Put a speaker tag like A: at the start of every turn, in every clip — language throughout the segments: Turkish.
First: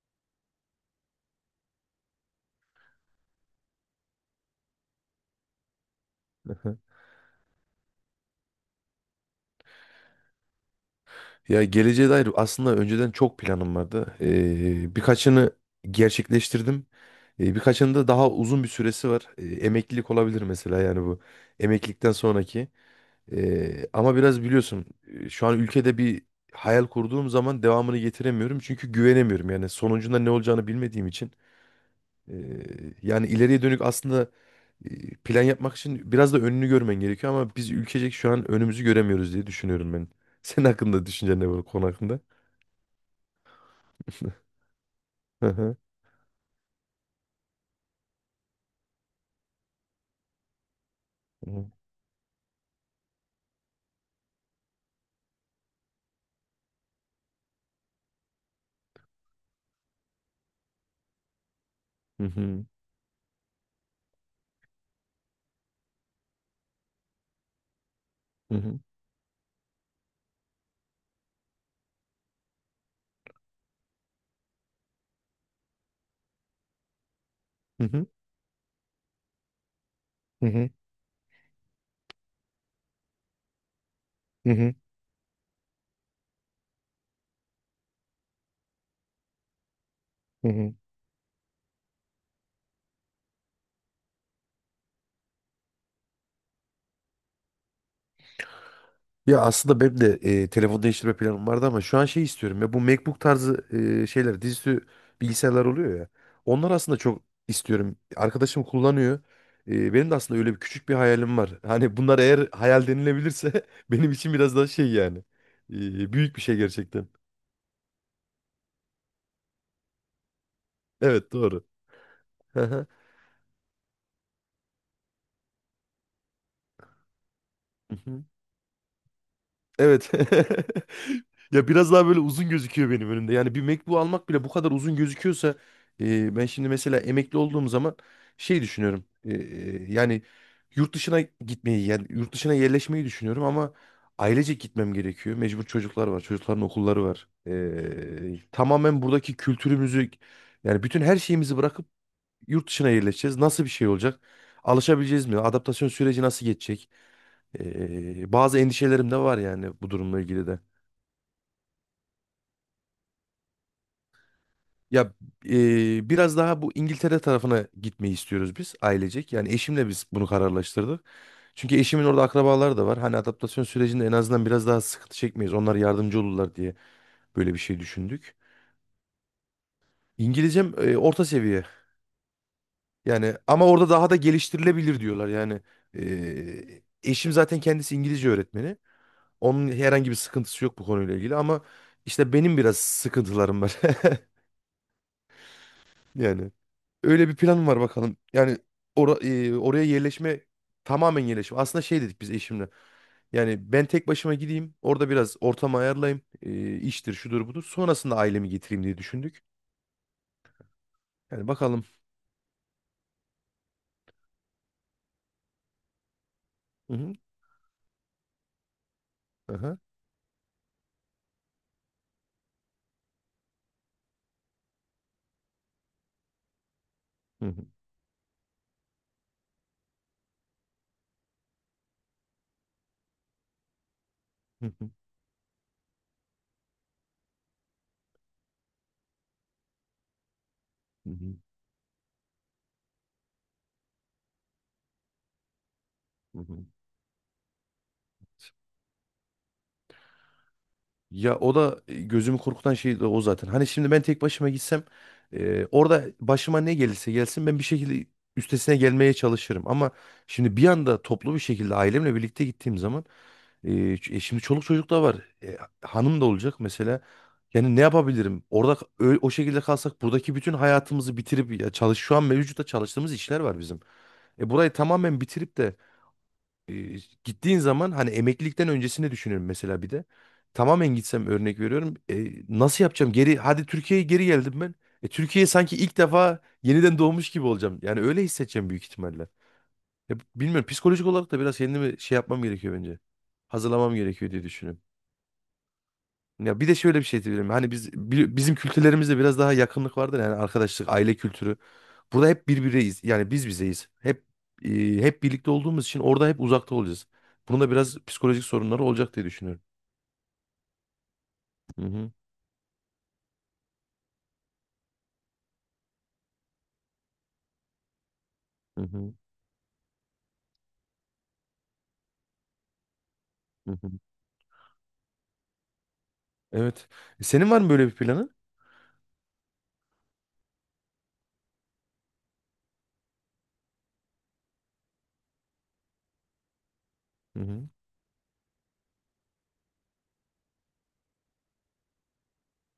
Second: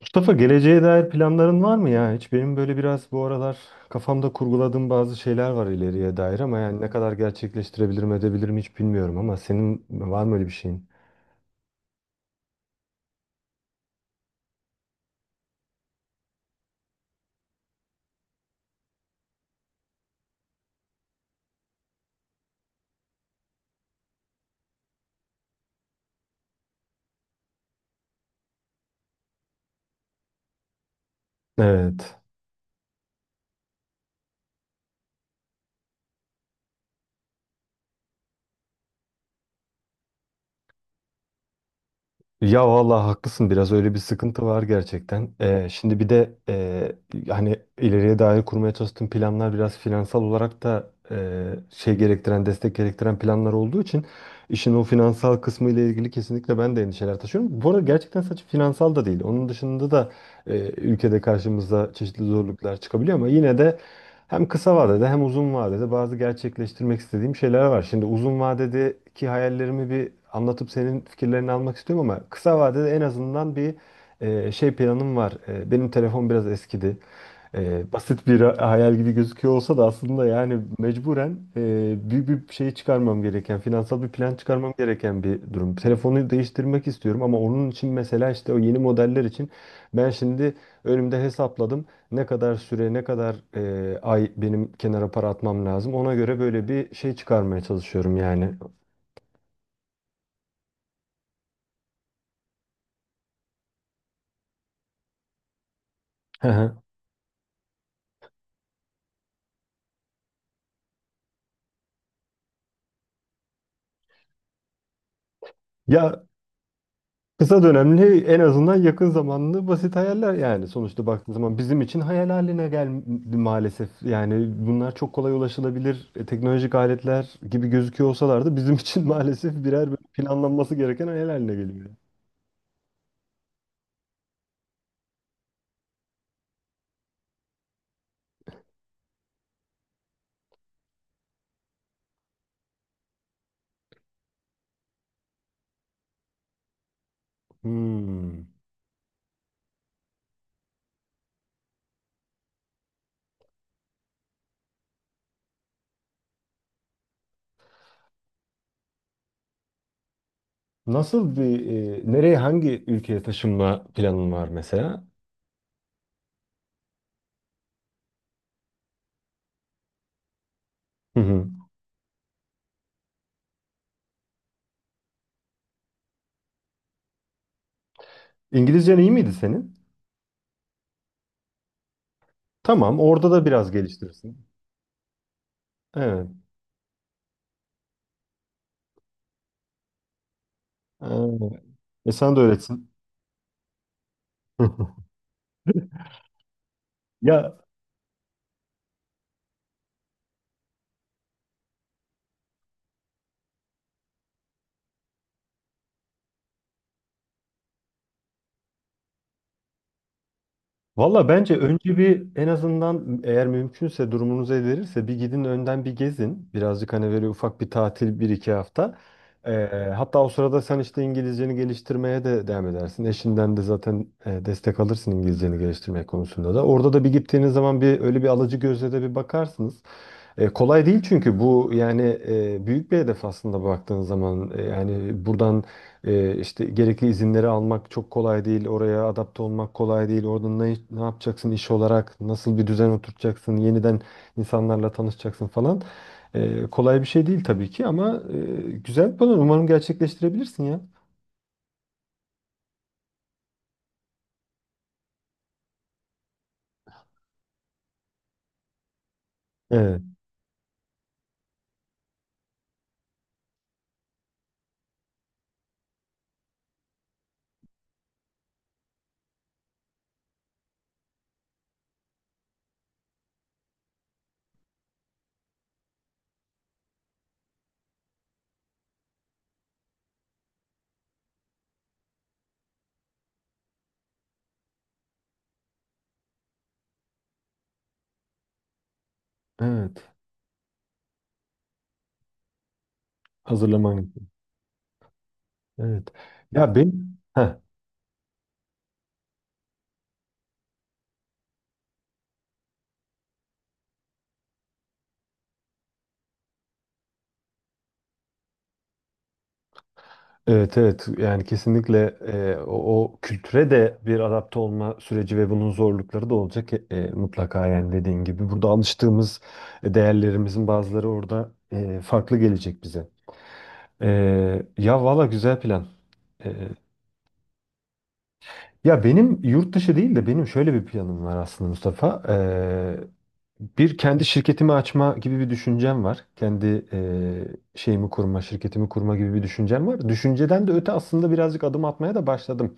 A: Mustafa geleceğe dair planların var mı ya? Hiç benim böyle biraz bu aralar kafamda kurguladığım bazı şeyler var ileriye dair ama
B: Aha.
A: yani ne kadar gerçekleştirebilirim edebilirim hiç bilmiyorum ama senin var mı öyle bir şeyin?
B: Ya geleceğe dair aslında önceden çok planım vardı. Birkaçını gerçekleştirdim. Birkaçının da daha uzun bir süresi var. Emeklilik olabilir mesela yani bu. Emeklilikten sonraki. Ama biraz biliyorsun şu an ülkede bir hayal kurduğum zaman devamını getiremiyorum. Çünkü güvenemiyorum yani sonucunda ne olacağını bilmediğim için.
A: Evet.
B: Ee, Yani ileriye dönük aslında plan yapmak için biraz da önünü görmen gerekiyor ama biz ülkecek şu an önümüzü göremiyoruz diye düşünüyorum ben. Senin hakkında düşüncen ne bu konu hakkında?
A: Ya vallahi haklısın biraz öyle bir sıkıntı var gerçekten.
B: Hı hı.
A: Şimdi bir de hani ileriye dair kurmaya çalıştığım planlar biraz finansal olarak da
B: Hı
A: şey gerektiren, destek gerektiren planlar olduğu için işin o finansal kısmı ile ilgili kesinlikle ben de endişeler taşıyorum. Bu arada gerçekten sadece finansal da değil. Onun dışında da ülkede karşımıza çeşitli
B: hı.
A: zorluklar çıkabiliyor ama yine de hem kısa vadede hem uzun vadede bazı gerçekleştirmek istediğim şeyler var. Şimdi uzun
B: Hı hı.
A: vadedeki hayallerimi bir anlatıp senin fikirlerini almak istiyorum ama kısa vadede en azından bir şey planım var. Benim telefon biraz eskidi.
B: Hı hı.
A: Basit bir hayal gibi gözüküyor olsa da aslında
B: Hı
A: yani
B: hı.
A: mecburen büyük bir şey çıkarmam gereken, finansal bir plan
B: Hı hı. Hı
A: çıkarmam
B: hı.
A: gereken bir durum. Telefonu değiştirmek istiyorum ama onun için mesela işte o yeni modeller için ben şimdi önümde hesapladım. Ne kadar süre, ne kadar ay benim kenara para atmam lazım. Ona göre böyle bir şey çıkarmaya çalışıyorum yani.
B: Ya aslında benim de telefon değiştirme planım vardı ama şu an şey istiyorum ya bu MacBook tarzı şeyler dizüstü bilgisayarlar oluyor ya.
A: Hı
B: Onlar
A: hı.
B: aslında çok istiyorum. Arkadaşım kullanıyor. Benim de aslında öyle bir küçük bir hayalim var. Hani bunlar eğer hayal denilebilirse benim için biraz daha şey yani.
A: Ya
B: Büyük bir şey gerçekten.
A: kısa dönemli en azından yakın zamanlı basit hayaller yani. Sonuçta baktığın
B: Evet
A: zaman
B: doğru.
A: bizim için hayal haline geldi maalesef. Yani bunlar çok kolay ulaşılabilir teknolojik aletler gibi gözüküyor olsalar da bizim için maalesef birer böyle
B: Evet.
A: planlanması gereken hayal haline
B: Ya
A: geliyor.
B: biraz daha böyle uzun gözüküyor benim önümde. Yani bir MacBook almak bile bu kadar uzun gözüküyorsa ben şimdi mesela emekli olduğum zaman şey düşünüyorum. Yani yurt dışına gitmeyi yani yurt dışına yerleşmeyi düşünüyorum ama ailecek gitmem gerekiyor. Mecbur çocuklar var. Çocukların okulları var.
A: Hmm.
B: Tamamen buradaki kültürümüzü yani bütün her şeyimizi bırakıp yurt dışına yerleşeceğiz. Nasıl bir şey olacak? Alışabileceğiz mi? Adaptasyon süreci nasıl geçecek? Bazı endişelerim de var yani bu durumla ilgili de.
A: Nasıl bir nereye hangi ülkeye taşınma planın var mesela?
B: Ya biraz daha bu İngiltere tarafına gitmeyi istiyoruz biz ailecek. Yani eşimle biz bunu kararlaştırdık.
A: Hı hı.
B: Çünkü eşimin orada akrabaları da var. Hani adaptasyon sürecinde en azından biraz daha sıkıntı çekmeyiz. Onlar yardımcı olurlar diye böyle bir şey düşündük.
A: İngilizcen iyi miydi senin?
B: İngilizcem orta seviye.
A: Tamam, orada
B: Yani
A: da
B: ama
A: biraz
B: orada daha da
A: geliştirirsin.
B: geliştirilebilir diyorlar. Yani
A: Evet.
B: eşim zaten kendisi İngilizce öğretmeni. Onun herhangi bir sıkıntısı yok bu konuyla ilgili ama
A: Ee, e,
B: işte
A: sana da
B: benim biraz
A: öğretsin.
B: sıkıntılarım var. Yani öyle bir
A: Ya
B: planım var bakalım. Yani oraya yerleşme tamamen yerleşme. Aslında şey dedik biz eşimle. Yani ben tek başıma gideyim. Orada biraz ortamı ayarlayayım. E, iştir şudur budur. Sonrasında ailemi getireyim diye düşündük.
A: valla
B: Yani
A: bence
B: bakalım.
A: önce bir en azından eğer mümkünse durumunuz el verirse bir gidin önden bir gezin. Birazcık
B: Hı
A: hani
B: hı.
A: böyle ufak bir tatil bir iki hafta. Ee,
B: Aha.
A: hatta o sırada sen işte İngilizceni geliştirmeye de devam edersin. Eşinden de zaten destek alırsın İngilizceni geliştirmek konusunda da. Orada da bir
B: Hı
A: gittiğiniz
B: hı.
A: zaman bir öyle bir alıcı gözle de bir bakarsınız. Kolay değil çünkü bu yani büyük bir hedef aslında baktığın zaman. E,
B: Hı hı.
A: yani buradan işte gerekli izinleri almak çok kolay değil. Oraya adapte olmak kolay değil. Orada ne
B: Hı hı.
A: yapacaksın iş olarak? Nasıl bir düzen oturtacaksın? Yeniden insanlarla tanışacaksın falan.
B: Hı hı.
A: Kolay bir şey değil tabii ki ama güzel bir plan. Umarım gerçekleştirebilirsin ya.
B: Ya o da gözümü korkutan şey de o zaten. Hani şimdi ben tek başıma gitsem orada başıma ne gelirse gelsin ben bir şekilde üstesine gelmeye çalışırım. Ama
A: Evet,
B: şimdi bir anda toplu bir şekilde ailemle birlikte gittiğim zaman şimdi çoluk çocuk da var. Hanım da olacak mesela. Yani ne yapabilirim? Orada o şekilde kalsak buradaki bütün hayatımızı bitirip ya çalış şu an mevcutta çalıştığımız işler var bizim. Burayı tamamen bitirip de e, gittiğin zaman hani emeklilikten öncesini düşünüyorum mesela bir de. Tamamen gitsem örnek veriyorum. Nasıl yapacağım? Geri hadi Türkiye'ye geri geldim ben. Türkiye'ye sanki ilk defa yeniden doğmuş gibi olacağım. Yani öyle hissedeceğim büyük ihtimalle.
A: evet.
B: Ya, bilmiyorum psikolojik olarak da biraz kendimi şey yapmam gerekiyor bence. Hazırlamam
A: Hazırlaman gibi.
B: gerekiyor diye düşünüyorum.
A: Evet.
B: Ya bir
A: Ya
B: de
A: ben.
B: şöyle bir şey diyebilirim.
A: Heh.
B: Hani biz bizim kültürlerimizde biraz daha yakınlık vardır yani arkadaşlık, aile kültürü. Burada hep birbiriyiz. Yani biz bizeyiz. E, Hep birlikte olduğumuz için orada hep uzakta olacağız. Bunun da biraz psikolojik sorunları olacak diye düşünüyorum.
A: Evet, evet, yani
B: Hı
A: kesinlikle
B: hı,
A: o kültüre de bir adapte olma süreci ve bunun zorlukları da olacak mutlaka yani dediğin gibi. Burada
B: hı hı,
A: alıştığımız değerlerimizin bazıları orada farklı gelecek bize.
B: hı hı.
A: E, ya valla güzel plan. E,
B: Evet. E, senin var mı böyle bir planın?
A: ya benim yurt dışı değil de benim şöyle bir planım var aslında Mustafa. Bir kendi şirketimi açma gibi bir düşüncem var. Kendi
B: Hı hı,
A: şeyimi kurma, şirketimi kurma gibi bir düşüncem var. Düşünceden de öte aslında birazcık adım atmaya da başladım.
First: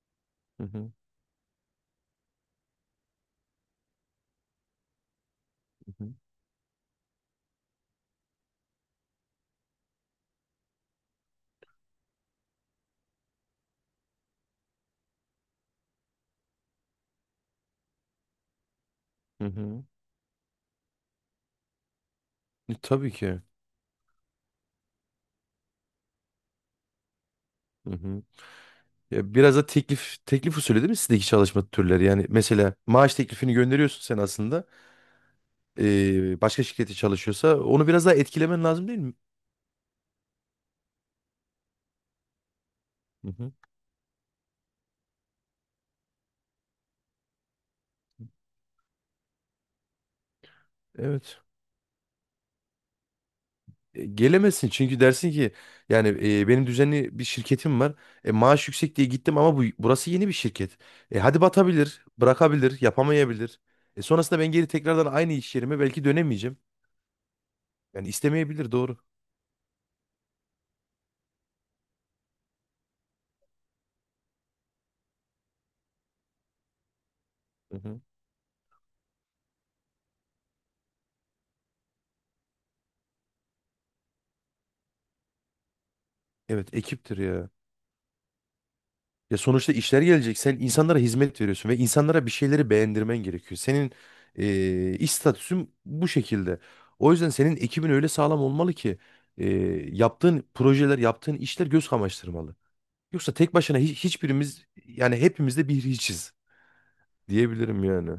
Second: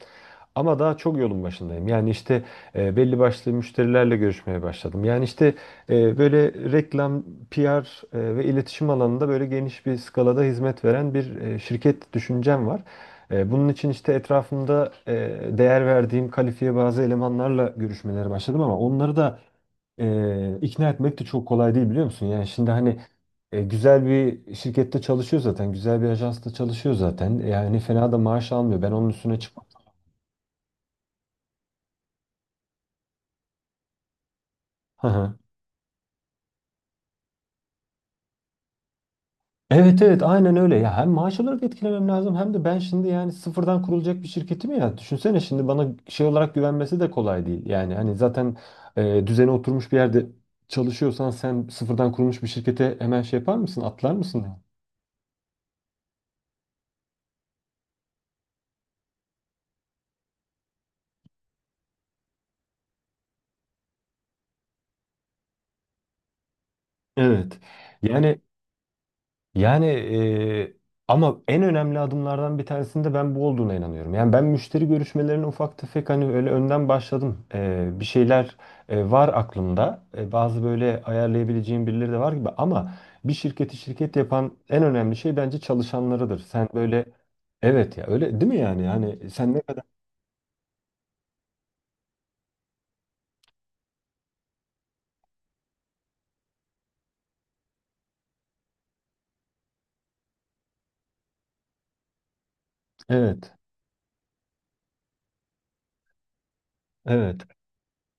B: hı
A: Ama
B: hı,
A: daha çok yolun başındayım. Yani işte belli başlı müşterilerle görüşmeye başladım. Yani işte
B: hı hı.
A: böyle reklam, PR ve iletişim alanında böyle geniş bir skalada hizmet veren bir şirket düşüncem var. Bunun için işte etrafımda değer verdiğim kalifiye bazı elemanlarla görüşmelere başladım ama onları da
B: Hı hı.
A: ikna etmek de çok kolay değil biliyor musun? Yani şimdi
B: E,
A: hani
B: tabii ki.
A: güzel bir şirkette çalışıyor zaten, güzel bir ajansta çalışıyor zaten. Yani
B: Hı
A: fena da
B: hı.
A: maaş almıyor. Ben onun
B: Ya
A: üstüne
B: biraz da
A: çıkmam.
B: teklif teklif usulü değil mi sizdeki çalışma türleri? Yani mesela maaş teklifini gönderiyorsun sen aslında.
A: Hı hı.
B: E, başka şirkette çalışıyorsa onu biraz daha etkilemen lazım değil mi?
A: Evet, evet, aynen öyle. Ya hem maaş olarak etkilemem lazım hem de ben şimdi
B: Hı
A: yani
B: hı.
A: sıfırdan kurulacak bir şirketim ya. Düşünsene şimdi bana şey olarak güvenmesi de kolay değil. Yani hani zaten düzene oturmuş bir yerde çalışıyorsan
B: Evet.
A: sen sıfırdan kurulmuş bir şirkete hemen şey yapar mısın?
B: E,
A: Atlar mısın?
B: gelemezsin çünkü dersin ki yani benim düzenli bir şirketim var. E, maaş yüksek diye gittim ama bu burası yeni bir şirket. E, hadi batabilir, bırakabilir, yapamayabilir. E, sonrasında ben geri tekrardan aynı iş yerime belki dönemeyeceğim.
A: Evet.
B: Yani
A: Yani
B: istemeyebilir doğru.
A: Yani e, ama en önemli adımlardan bir tanesinde ben bu olduğuna inanıyorum. Yani ben müşteri görüşmelerine ufak tefek hani öyle önden başladım.
B: Hı
A: E,
B: hı.
A: bir şeyler var aklımda. Bazı böyle ayarlayabileceğim birileri de var gibi ama bir şirketi şirket yapan en önemli şey bence çalışanlarıdır. Sen
B: Evet
A: böyle
B: ekiptir ya.
A: evet ya, öyle değil mi yani? Yani
B: Ya
A: sen ne
B: sonuçta
A: kadar.
B: işler gelecek. Sen insanlara hizmet veriyorsun ve insanlara bir şeyleri beğendirmen gerekiyor. Senin iş statüsün bu şekilde. O yüzden senin ekibin öyle sağlam olmalı ki e, yaptığın projeler, yaptığın işler göz kamaştırmalı. Yoksa tek
A: Evet.
B: başına hiçbirimiz yani hepimiz de bir hiçiz
A: Evet.
B: diyebilirim yani.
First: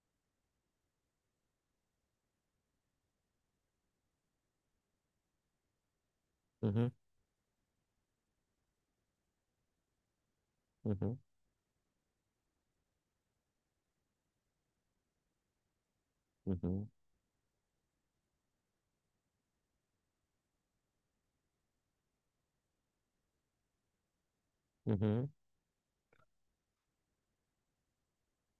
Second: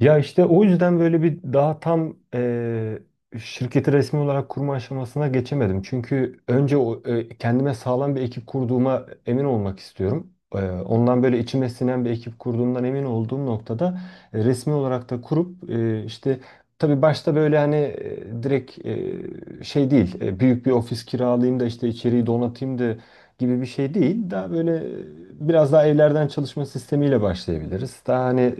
A: Ya işte o yüzden böyle bir daha tam şirketi resmi olarak kurma aşamasına geçemedim. Çünkü
B: Hı
A: önce
B: hı,
A: kendime sağlam bir ekip kurduğuma emin olmak istiyorum. Eee,
B: hı hı,
A: ondan böyle içime sinen bir ekip kurduğumdan emin olduğum noktada resmi olarak da kurup işte
B: hı
A: tabii başta böyle hani direkt şey değil büyük bir ofis kiralayayım da işte içeriği donatayım da gibi bir şey değil. Daha böyle
B: hı,
A: biraz daha evlerden çalışma sistemiyle başlayabiliriz. Daha hani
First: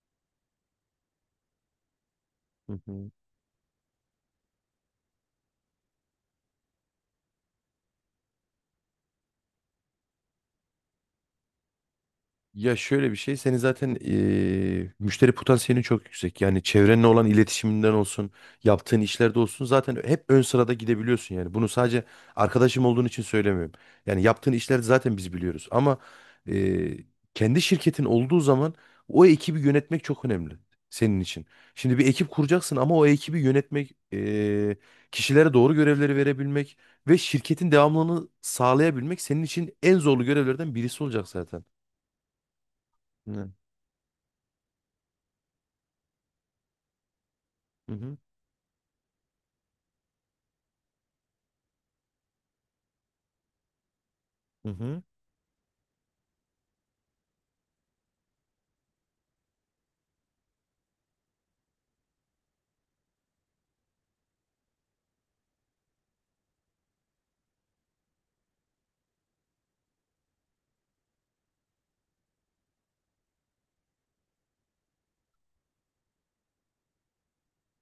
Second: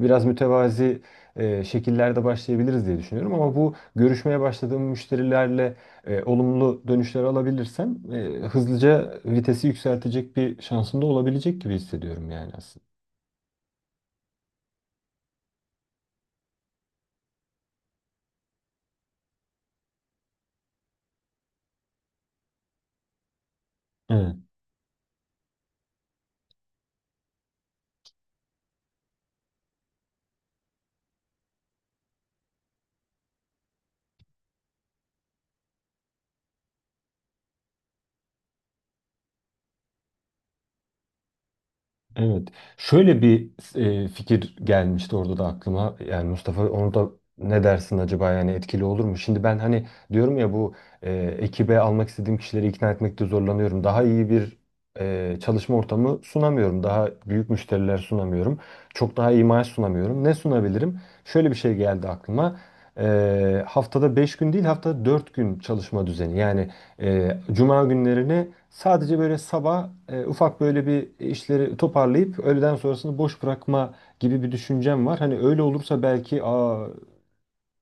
A: biraz mütevazi şekillerde
B: hı
A: başlayabiliriz diye
B: hı.
A: düşünüyorum. Ama bu görüşmeye başladığım müşterilerle olumlu dönüşler alabilirsem hızlıca vitesi yükseltecek bir şansım da olabilecek gibi hissediyorum yani
B: Ya
A: aslında.
B: şöyle bir şey, senin zaten müşteri potansiyelin çok yüksek. Yani çevrenle olan iletişiminden olsun, yaptığın işlerde olsun zaten hep ön sırada gidebiliyorsun yani. Bunu sadece arkadaşım olduğun için söylemiyorum. Yani yaptığın işleri zaten biz biliyoruz. Ama eee, kendi şirketin olduğu zaman o ekibi yönetmek çok önemli senin için. Şimdi bir ekip kuracaksın ama o ekibi yönetmek, kişilere doğru görevleri verebilmek ve şirketin devamlılığını sağlayabilmek senin için en zorlu görevlerden birisi olacak zaten.
A: Evet. Şöyle bir fikir gelmişti orada da aklıma. Yani Mustafa onu da ne
B: Hı
A: dersin
B: hı.
A: acaba yani etkili olur mu? Şimdi ben hani diyorum ya bu e, ekibe almak istediğim kişileri ikna etmekte zorlanıyorum. Daha iyi bir
B: Hı hı.
A: çalışma ortamı sunamıyorum. Daha büyük müşteriler sunamıyorum. Çok daha iyi maaş sunamıyorum. Ne sunabilirim? Şöyle bir şey geldi aklıma. Haftada 5 gün değil haftada 4 gün çalışma düzeni. Yani Cuma günlerini sadece böyle sabah ufak böyle bir işleri toparlayıp öğleden sonrasını boş bırakma gibi bir düşüncem var. Hani öyle olursa belki aa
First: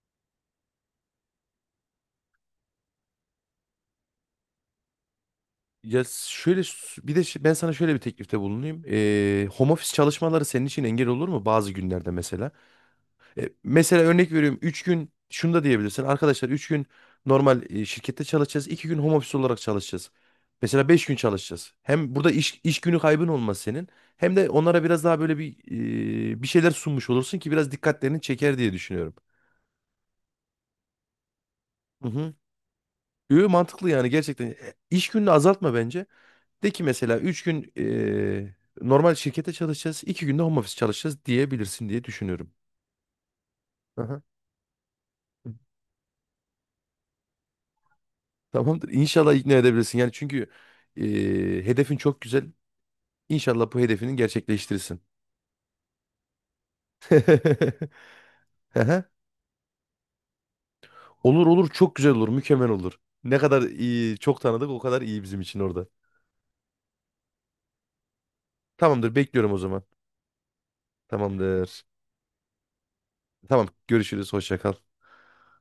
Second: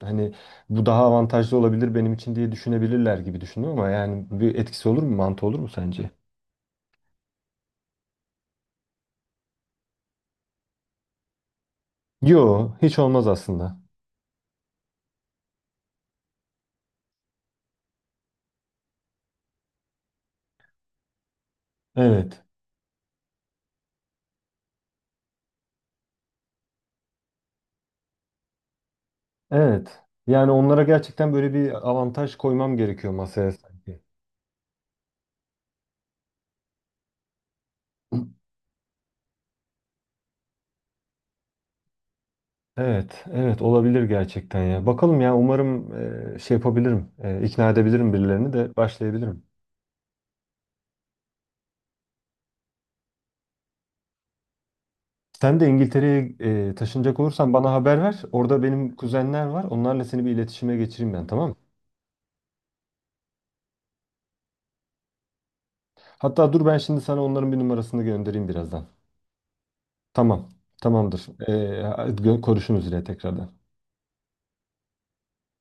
A: hani bu daha avantajlı olabilir benim için diye düşünebilirler gibi düşündüm ama yani bir etkisi olur mu, mantı olur mu
B: Ya
A: sence?
B: şöyle s- bir de şi- Ben sana şöyle bir teklifte bulunayım. Home office çalışmaları senin için engel olur mu bazı günlerde mesela?
A: Yo, hiç olmaz
B: E,
A: aslında.
B: mesela örnek veriyorum 3 gün şunu da diyebilirsin. Arkadaşlar 3 gün normal şirkette çalışacağız. İki gün home office olarak çalışacağız. Mesela 5 gün çalışacağız. Hem burada
A: Evet.
B: iş günü kaybın olmaz senin. Hem de onlara biraz daha böyle bir bir şeyler sunmuş olursun ki biraz dikkatlerini çeker diye düşünüyorum.
A: Evet. Yani onlara gerçekten böyle bir
B: Hı hı.
A: avantaj koymam gerekiyor
B: Yo,
A: masaya
B: mantıklı
A: sanki.
B: yani gerçekten. E, İş gününü azaltma bence. De ki mesela 3 gün normal şirkete çalışacağız, 2 günde home office çalışacağız diyebilirsin diye düşünüyorum.
A: Evet, evet, olabilir
B: Aha.
A: gerçekten ya. Bakalım ya umarım şey yapabilirim, ikna edebilirim birilerini de
B: Tamamdır. İnşallah
A: başlayabilirim.
B: ikna edebilirsin. Yani çünkü hedefin çok güzel. İnşallah bu hedefini gerçekleştirirsin.
A: Sen de İngiltere'ye taşınacak olursan bana haber ver. Orada benim
B: Aha.
A: kuzenler var. Onlarla seni bir iletişime geçireyim ben,
B: Olur
A: tamam mı?
B: olur çok güzel olur, mükemmel olur. Ne kadar iyi, çok tanıdık o kadar iyi bizim için orada.
A: Hatta dur ben şimdi sana onların bir numarasını göndereyim birazdan.
B: Tamamdır, bekliyorum o zaman.
A: Tamam, tamamdır. E,
B: Tamamdır.
A: gö- konuşuruz yine tekrardan.
B: Tamam, görüşürüz. Hoşça kal.